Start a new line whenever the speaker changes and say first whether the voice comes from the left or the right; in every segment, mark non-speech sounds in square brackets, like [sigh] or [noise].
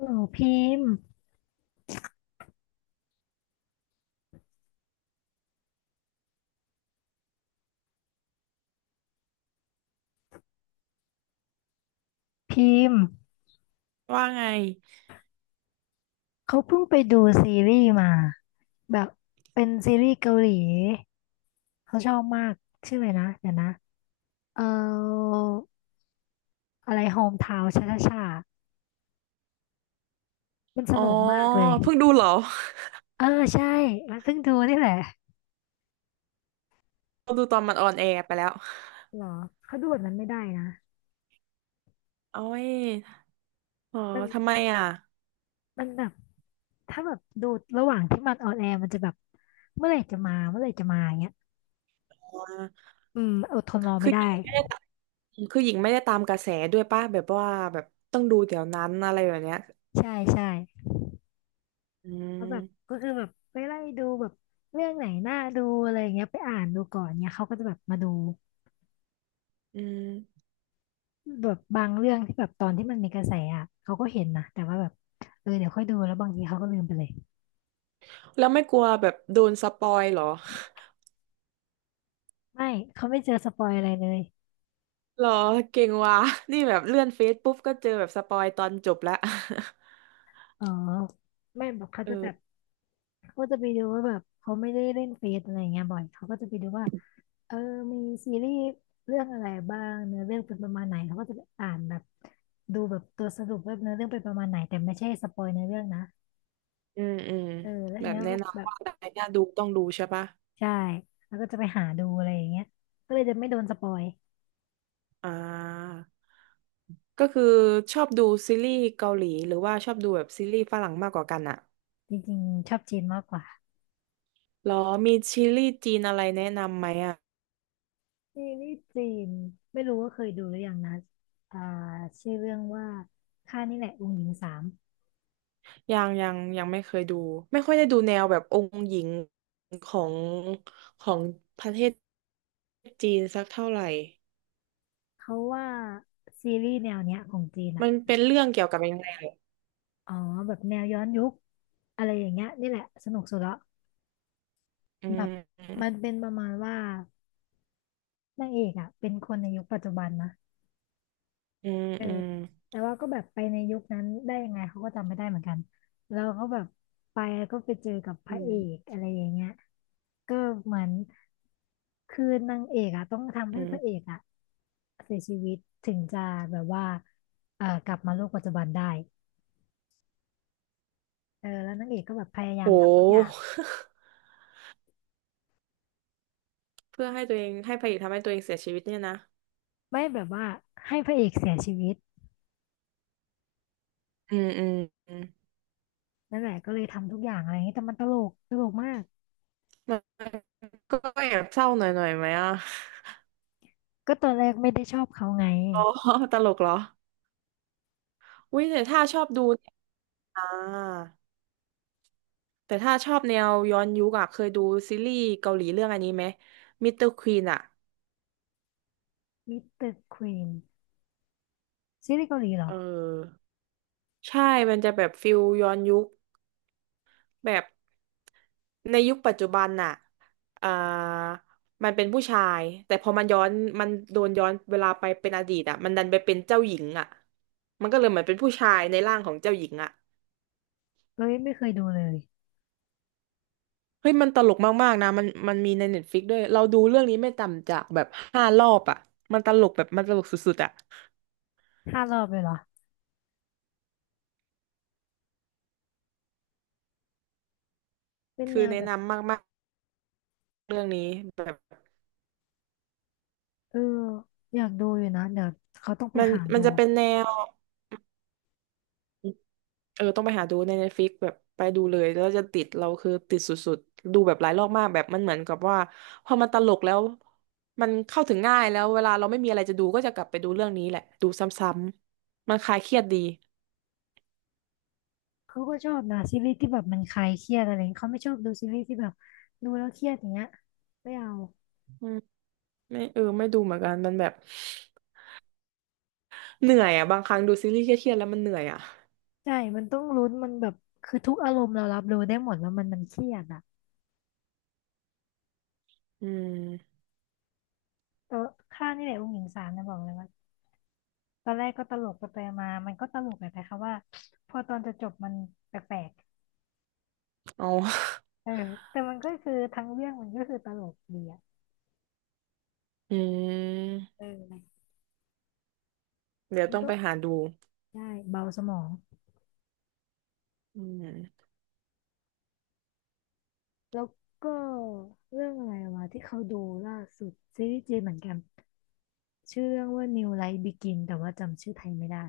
left: หนูพิมพ์พิมพ์
right: ว่าไง
left: เขาเพิ่งไปดูซีรีส์มาแบบเป็นซีรีส์เกาหลีเขาชอบมากชื่ออะไรนะเดี๋ยวนะเอ่ออะไรโฮมทาวน์ช่าช่าชามันส
right: อ๋อ
left: นุกมากเลย
right: เพิ่งดูเหรอ
left: เออใช่มันเพิ่งดูนี่แหละ
right: [laughs] ดูตอนมันออนแอร์ไปแล้ว
left: เหรอเขาดูแบบนั้นไม่ได้นะ
right: โอ้ยอ๋อ
left: มัน
right: ทำไมอ่ะ
left: มันแบบถ้าแบบดูระหว่างที่มันออนแอร์มันจะแบบเมื่อไหร่จะมาเมื่อไหร่จะมาอย่างเงี้ย
right: อ๋อ
left: อืมอดทนรอไม่
right: คือหญิ
left: ได้
right: งไม่ได้ตามคือหญิงไม่ได้ตามกระแสด้วยป่ะ แบบว่าแบบต้องดูเดี๋ยวนั้นอะไรแบบเนี้ย
left: ใช่ใช่
right: อื
left: เขาแบ
right: ม
left: บก็คือแบบไปไล่ดูแบบเรื่องไหนน่าดูอะไรอย่างเงี้ยไปอ่านดูก่อนเนี่ยเขาก็จะแบบมาดู
right: อืม
left: แบบบางเรื่องที่แบบตอนที่มันมีกระแสอ่ะเขาก็เห็นนะแต่ว่าแบบเออเดี๋ยวค่อยดูแล้วบางทีเขาก็ลืมไปเลย
right: แล้วไม่กลัวแบบโดนสปอยเหรอ
left: ไม่เขาไม่เจอสปอยอะไรเลย
right: [laughs] เหรอเก่งว่ะนี่แบบเลื่อนเฟซปุ๊บก็เจอแบบสปอยตอนจบแล้ว [laughs]
left: อ๋อไม่แบอกเขา
right: เอ
left: จะแบบ
right: อ
left: เขาก็จะไปดูว่าแบบเขาไม่ได้เล่นเฟซอะไรอย่างเงี้ยบ่อยเขาก็จะไปดูว่าเออมีซีรีส์เรื่องอะไรบ้างเนื้อเรื่องเป็นประมาณไหนเขาก็จะไปอ่านแบบดูแบบตัวสรุปว่าเนื้อเรื่องเป็นประมาณไหนแต่ไม่ใช่สปอยเนื้อเรื่องนะ
right: อืมอืม
left: เออแล้วอั
right: แบ
left: น
right: บ
left: เนี้ย
right: แนะ
left: ก็แบ
right: นำ
left: บ
right: ว่าอะไรน่าดูต้องดูใช่ป่ะ
left: ใช่แล้วก็จะไปหาดูอะไรอย่างเงี้ยก็เลยจะไม่โดนสปอย
right: อ่า ก็คือชอบดูซีรีส์เกาหลีหรือว่าชอบดูแบบซีรีส์ฝรั่งมากกว่ากันอะ
left: จริงๆชอบจีนมากกว่า
right: หรอมีซีรีส์จีนอะไรแนะนำไหมอะ
left: นี่นี่จีนไม่รู้ว่าเคยดูหรือยังนะอ่าชื่อเรื่องว่าข้านี่แหละองค์หญิงสาม
right: ยังไม่เคยดู ไม่ค่อยได้ดูแนวแบบองค์หญิงของของประเทศจีนสักเท่าไหร่
left: เขาว่าซีรีส์แนวเนี้ยของจีนอ่ะ
right: มันเป็นเรื่องเกี่ยวกับยังไงเหรอ
left: อ๋อแบบแนวย้อนยุคอะไรอย่างเงี้ยนี่แหละสนุกสุดละ
right: อื
left: แบบมั
right: ม
left: นเป็นประมาณว่านางเอกอ่ะเป็นคนในยุคปัจจุบันนะ
right: อืม
left: เออ
right: อืม
left: แต่ว่าก็แบบไปในยุคนั้นได้ยังไงเขาก็จำไม่ได้เหมือนกันเราก็แบบไปแล้วก็ไปเจอกับพ
right: อื
left: ระเอก
right: ม
left: อะไรอย่างเงี้ยก็เหมือนคือนางเอกอะต้องทำ
right: อื
left: ให้พระ
right: ม
left: เอกอะเสียชีวิตถึงจะแบบว่ากลับมาโลกปัจจุบันได้เออแล้วนางเอกก็แบบพยายามทำทุกอย่าง
right: โห [laughs] เพื่อให้ตัวเองให้พระเอกทำให้ตัวเองเสียชีวิตเนี่ยนะ
left: ไม่แบบว่าให้พระเอกเสียชีวิต
right: อืมอืมอืม
left: นั่นแหละก็เลยทำทุกอย่างอะไรอย่างเงี้ยแต่มันตลกตลกมาก
right: มันก็แอบเศร้าหน่อยหน่อยไหมอ่ะ
left: ก็ตอนแรกไม่ได้ชอบเขาไง
right: อ๋อ [laughs] ตลกเหรออุ้ยแต่ถ้าชอบดูเนี่ยอ่าแต่ถ้าชอบแนวย้อนยุคอะเคยดูซีรีส์เกาหลีเรื่องอันนี้ไหมมิสเตอร์ควีนอะ
left: มิสเตอร์ควีนซีรีส์เกาหลีเหร
right: เ
left: อ
right: ออใช่มันจะแบบฟิลย้อนยุคแบบในยุคปัจจุบันน่ะอ่ามันเป็นผู้ชายแต่พอมันย้อนมันโดนย้อนเวลาไปเป็นอดีตอะมันดันไปเป็นเจ้าหญิงอะมันก็เลยเหมือนเป็นผู้ชายในร่างของเจ้าหญิงอะ
left: เอ้ยไม่เคยดูเลย
right: เฮ้ยมันตลกมากๆนะมันมีในเน็ตฟลิกด้วยเราดูเรื่องนี้ไม่ต่ำจากแบบ5 รอบอ่ะมันตลกแบบมันตลกสุดๆอ่ะ
left: ห้ารอบเลยเหรอเป็นแน
right: คือ
left: วแบ
right: แนะ
left: บ
right: นำมากๆเรื่องนี้แบบ
left: เอออยากดูอยู่นะเดี๋ยวเขาต้องไป
right: มัน
left: หา
right: มั
left: ดู
right: นจะเป็นแนวเออต้องไปหาดูในเน็ตฟิกแบบไปดูเลยแล้วจะติดเราคือติดสุดๆดูแบบหลายรอบมากแบบมันเหมือนกับว่าพอมันตลกแล้วมันเข้าถึงง่ายแล้วเวลาเราไม่มีอะไรจะดูก็จะกลับไปดูเรื่องนี้แหละดูซ้ำๆมันคลายเครียดดี
left: เขาก็ชอบนะซีรีส์ที่แบบมันคลายเครียดอะไรอย่างเงี้ยเขาไม่ชอบดูซีรีส์ที่แบบดูแล้วเครียดอย่างเงี้ยไม่เอา
right: อืมไม่เออไม่ดูเหมือนกันมันแบบ เหนื่อยอ่ะบางครั้งดูซีรีส์เครียดๆแล้วมันเหนื่อยอ่ะ
left: ใช่มันต้องลุ้นมันแบบคือทุกอารมณ์เรารับรู้ได้หมดแล้วมันเครียดอ่ะ
right: อืม
left: เออข้านี่แหละองค์หญิงสารนะบอกเลยว่าตอนแรกก็ตลกไปไปมามันก็ตลกแหละแต่ค่ะว่าพอตอนจะจบมันแปลก
right: เอา
left: ๆเออแต่มันก็คือทั้งเรื่องมันก็คือตลกดีอ่ะ
right: [laughs] อืม
left: เออ
right: เดี๋ยว
left: มัน
right: ต้อง
left: ก็
right: ไปหาดู
left: ใช่เบาสมอง
right: อืม
left: แล้วก็เรื่องอะไรวะที่เขาดูล่าสุดซีรีส์จีนเหมือนกันชื่อเรื่องว่า New Life Begin แต่ว่าจำชื่อไทยไม่ได้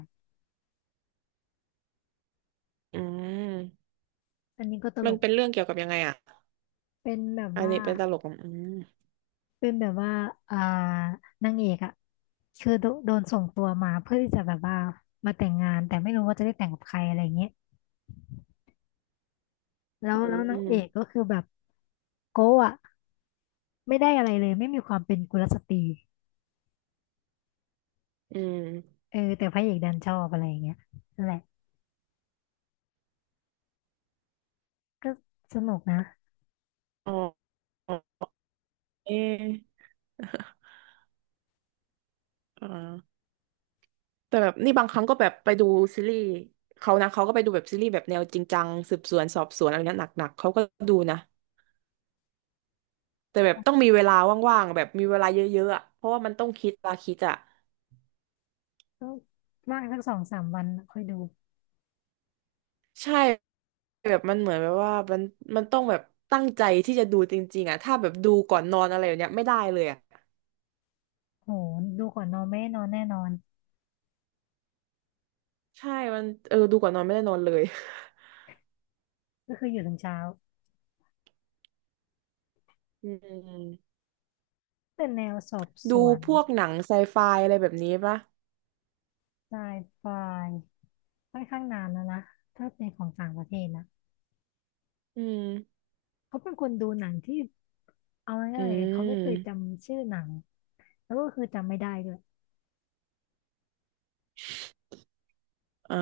right: อืม
left: อันนี้ก็ตล
right: มัน
left: ก
right: เป็นเรื่องเกี่ยวกับยังไงอ่ะ
left: เป็นแบบ
right: อัน
left: ว่า
right: นี้เป็นตลกอะอืม
left: เป็นแบบว่าอ่านางเอกอะคือโดนส่งตัวมาเพื่อที่จะแบบว่ามาแต่งงานแต่ไม่รู้ว่าจะได้แต่งกับใครอะไรเงี้ยแล้
right: อื
left: วแล้วนางเอก
right: ม
left: ก็คือแบบโก้อะไม่ได้อะไรเลยไม่มีความเป็นกุลสตรี
right: อืม
left: เออแต่พระเอกดันชอบอะไรอย่างเงี้ยนั่นแหละก็สนุกนะ
right: อ๋อเอะอ่าแต่แบบนี่บางครั้งก็แบบไปดูซีรีส์เขานะเขาก็ไปดูแบบซีรีส์แบบแนวจริงจังสืบสวนสอบสวนอะไรเนี้ยหนักๆเขาก็ดูนะแต่แบบต้องมีเวลาว่างๆแบบมีเวลาเยอะๆอะเพราะว่ามันต้องคิดตาคิดอะ
left: ก็บางสักสองสามวันค่อยดู
right: ใช่แบบมันเหมือนแบบว่ามันต้องแบบตั้งใจที่จะดูจริงๆอ่ะถ้าแบบดูก่อนนอนอะไรอย่างเนี้ยไม่ได้เลยอ่ะ
left: โหดูก่อนนอนไม่ได้นอนแน่นอน
right: ใช่มันเออดูก่อนนอนไม่ได้นอนเลย
left: ก็คืออยู่ถึงเช้า
right: [laughs] อืม
left: เป็นแนวสอบส
right: ดู
left: วน
right: พวกหนังไซไฟอะไรแบบนี้ปะ
left: ไซไฟค่อนข้างนานแล้วนะ ถ้าเป็นของต่างประเทศนะ
right: อืม
left: เขาเป็นคนดูหนังที่เอา
right: อื
left: ง่ายๆเขาไม่เคย
right: ม
left: จำชื่อหนังแล้วก็คือจำไม่ได้ด้วย
right: อ่า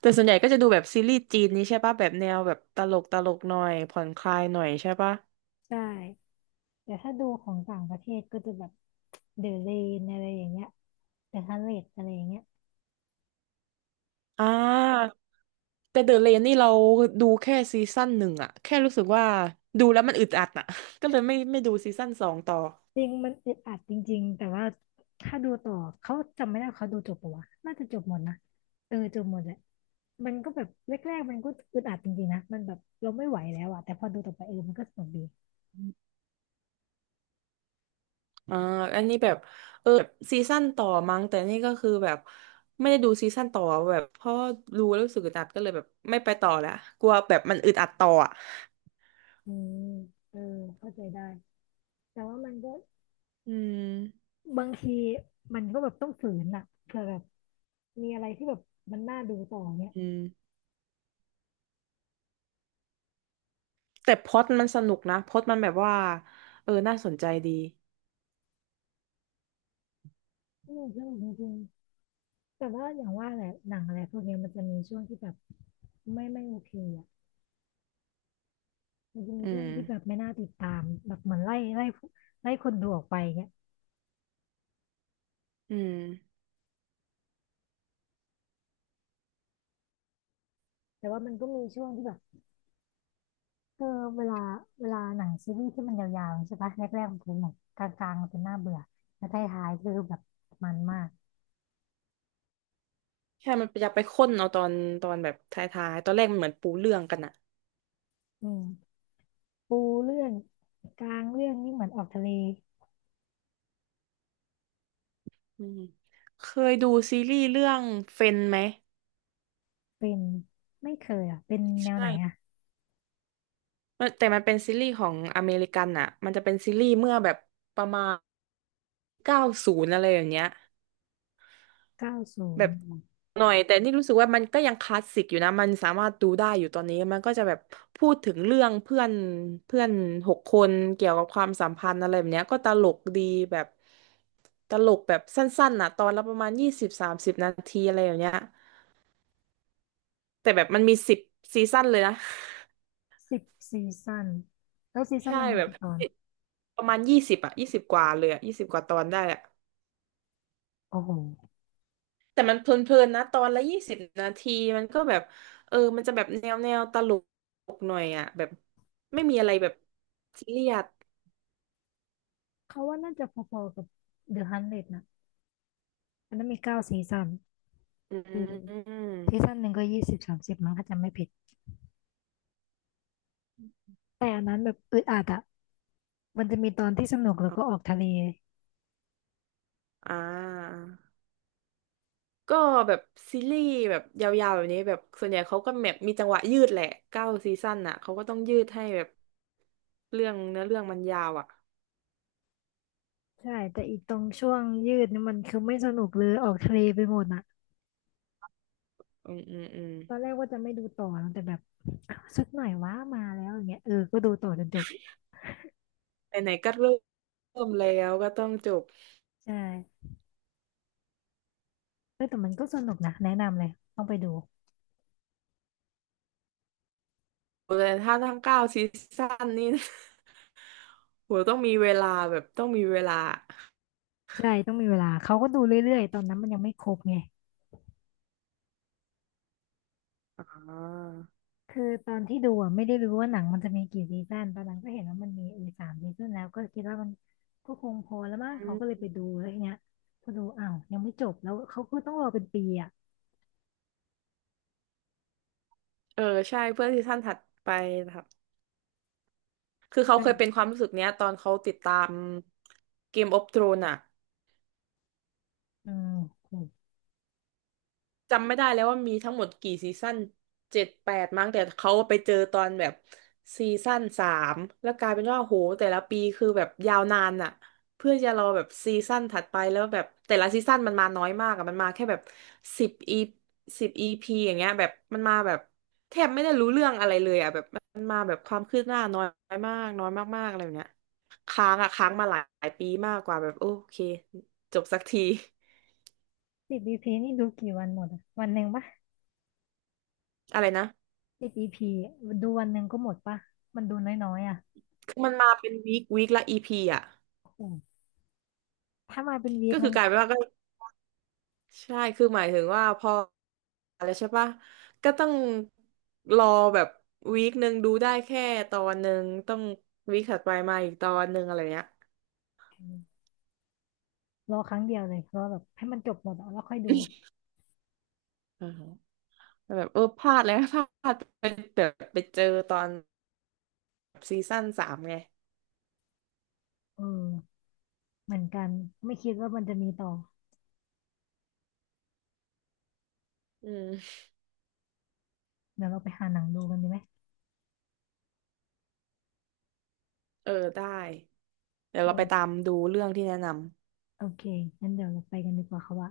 right: แต่ส่วนใหญ่ก็จะดูแบบซีรีส์จีนนี้ใช่ปะแบบแนวแบบตลกตลกหน่อยผ่อนคลายหน่อยใช่ปะ
left: ใช่แต่ถ้าดูของต่างประเทศก็จะแบบเดอะเรนอะไรอย่างเงี้ยเดอะฮัลเลตอะไรอย่างเงี้ย
right: อ่าแต่เดอะเลนนี่เราดูแค่ซีซั่นหนึ่งอะแค่รู้สึกว่าดูแล้วมันอึดอัดอะ [laughs] ก็เลยไม่ดูซีซั่น 2ต่อ
left: จริงมันอึดอัดจริงๆแต่ว่าถ้าดูต่อเขาจำไม่ได้ว่าเขาดูจบปะวะน่าจะจบหมดนะเออจบหมดแหละมันก็แบบแรกๆมันก็อึดอัดจริงๆนะมันแบบเราไม่ไหวแล้วอะแต่พอดูต่อไปเออมันก็สนุกดี
right: อ่าอันนี้แบบเออแบบซีซั่นต่อมั้งแต่นี่ก็คือแบบไม่ได้ดูซีซั่นต่อแบบเพราะดูแล้วรู้สึกอึดอัดก็เลยแบบไม่ไปต่อละกลัวแบบมันอึดอัดต่ออ่ะ
left: อืมเออเข้าใจได้แต่ว่ามันก็
right: อืม
left: บางทีมันก็แบบต้องฝืนอะเผื่อแบบมีอะไรที่แบบมันน่าดูต่อเนี่ย
right: อืมแต่พล็อตมันสนุกนะพล็อตมันแบบว่าเออน่าสนใจดี
left: อืมสนุกจริงๆแต่ว่าอย่างว่าแหละหนังอะไรพวกเนี้ยมันจะมีช่วงที่แบบไม่ไม่โอเคอะ มันจะมี
right: อื
left: ช่วง
right: ม
left: ที่แบบไม่น่าติดตามแบบเหมือนไล่คนดูออกไปเงี้ย
right: อืม
left: แต่ว่ามันก็มีช่วงที่แบบเออเวลาเวลาหนังซีรีส์ที่มันยาวๆใช่ปะแรกๆมันเป็นแบบกลางๆมันเป็นน่าเบื่อแล้วท้ายๆคือแบบมันมาก
right: ใช่มันอยากไปค้นเอาตอนตอนแบบท้ายๆ ตอนแรกมันเหมือนปูเรื่องกันอ่ะ
left: อืมปูเรื่องกลางเรื่องนี่เหมือนออกทะเล
right: อืมเคยดูซีรีส์เรื่องเฟนไหม
left: เป็นไม่เคยอ่ะเป็นแนวไหนอ่ะ
right: ใช่ มันแต่มันเป็นซีรีส์ของอเมริกันอ่ะมันจะเป็นซีรีส์เมื่อแบบประมาณ90อะไรอย่างเงี้ย
left: เก้าศู
right: แบ
left: น
right: บ
left: ย์
right: หน่อยแต่นี่รู้สึกว่ามันก็ยังคลาสสิกอยู่นะมันสามารถดูได้อยู่ตอนนี้มันก็จะแบบพูดถึงเรื่องเพื่อนเพื่อน6 คนเกี่ยวกับความสัมพันธ์อะไรแบบเนี้ยก็ตลกดีแบบตลกแบบสั้นๆน่ะตอนละประมาณ20-30 นาทีอะไรอย่างเงี้ยแต่แบบมันมี10 ซีซั่นเลยนะ
left: สิบซีซั่นแล้วซี
right: [laughs]
left: ซั่น
right: ใช่
left: หนึ่งมี
right: แบบ
left: กี่ตอน
right: ประมาณ20อะยี่สิบกว่าเลยอะยี่สิบกว่าตอนได้อะ
left: โอ้โห
right: แต่มันเพลินๆนะตอนละ20 นาทีมันก็แบบเออมันจะแบบแนวแนวตลกหน่อยอ่ะแบบไม่มีอะไรแบบซีเรียส
left: เขาว่าน่าจะพอๆกับเดอะฮันเดนะอันนั้นมีเก้าซีซั่น
right: อื
left: อืม ซีซั่
right: ม
left: นหนึ่งก็ยี่สิบสามสิบมั้งถ้าจำไม่ผิดแต่อันนั้นแบบอึดอัดอะมันจะมีตอนที่สนุกแล้วก็ออกทะเล
right: อ่าก็แบบซีรีส์แบบยาวๆแบบนี้แบบส่วนใหญ่เขาก็แบบมีจังหวะยืดแหละเก้าซีซั่นอ่ะเขาก็ต้องยืดให้แบบเรื่องเนื้อเรื่องมันยาวอ่ะ
left: ใช่แต่อีตรงช่วงยืดนี่มันคือไม่สนุกเลยออกทะเลไปหมดอะ
right: อืมอืมอืม
left: ตอนแรกว่าจะไม่ดูต่อนะแต่แบบสักหน่อยว่ามาแล้วอย่างเงี้ยเออก็ดูต่อจนจบ
right: ไหนๆก็เริ่มแล้วก็ต้องจบ
left: ใช่เอ้แต่มันก็สนุกนะแนะนำเลยต้องไปดู
right: แต่ถ้าทั้งเก้าซีซั่นนี่ [laughs] โหต้องมีเวลาแบบต้องมีเวลา
left: ใช่ต้องมีเวลาเขาก็ดูเรื่อยๆตอนนั้นมันยังไม่ครบไง
right: อ่า
left: คือตอนที่ดูอ่ะไม่ได้รู้ว่าหนังมันจะมีกี่ซีซั่นตอนหลังก็เห็นว่ามันมีเออสามซีซั่นแล้วก็คิดว่ามันก็คงพอแล้วมั้ง
right: อื
left: เขาก็เลย
right: ม
left: ไปดูแล้วทีเนี้ยพอดูอ้าวยังไม่จบแล้วเขาก็ต้องรอเป็นปีอ่ะ
right: เออใช่เพื่อซีซั่นถัดไปนะครับคือเขาเคยเป็น
left: อ่ะ
right: ความรู้สึกเนี้ยตอนเขาติดตามเกมออฟ r ธรน e อะ
left: อืมโห
right: จำไม่ได้แล้วว่ามีทั้งหมดกี่ซีซั่น7-8มั้งแต่เขาไปเจอตอนแบบซีซั่นสามแล้วกลายเป็นว่าโหแต่ละปีคือแบบยาวนานอะเพื่อจะรอแบบซีซั่นถัดไปแล้วแบบแต่ละซีซั่นมันมาน้อยมากอะมันมาแค่แบบสิบอีสิบอีพีอย่างเงี้ยแบบมันมาแบบแทบไม่ได้รู้เรื่องอะไรเลยอะแบบมันมาแบบความคืบหน้าน้อยมากน้อยมากๆอะไรแบบเนี้ยค้างอะค้างมาหลายปีมากกว่าแบบโอเคจบสักที [laughs]
left: 10 EP นี่ดูกี่วันหมดอะวันหนึ่งปะ
right: อะไรนะ
left: 10 EPดูวันหนึ่งก็หมดปะมันดูน้อยๆอ่ะ
right: มันมาเป็นวีคละอีพีอ่ะ
left: อ้โหถ้ามาเป็นวี
right: ก็
left: ค
right: คื
left: งั้
right: อ
left: น
right: กลายเป็นว่าก็ใช่คือหมายถึงว่าพออะไรใช่ปะก็ต้องรอแบบวีคหนึ่งดูได้แค่ตอนหนึ่งต้องวีคถัดไปมาอีกตอนหนึ่งอะไรเงี้ย
left: รอครั้งเดียวเลยรอแบบให้มันจบหมดอะแล้วค่อยดู
right: อือฮึแบบเออพลาดเลยนะ [laughs] พลาดไปแบบไปเจอตอนซีซั่นสามไง
left: เออเหมือนกันไม่คิดว่ามันจะมีต่อ
right: อืม
left: เดี๋ยวเราไปหาหนังดูกันดีไหม
right: เออได้เดี๋ยวเราไป
left: เออ
right: ตามดูเรื่องที่แนะนำ
left: โอเคงั้นเดี๋ยวเราไปกันดีกว่าค่ะว่า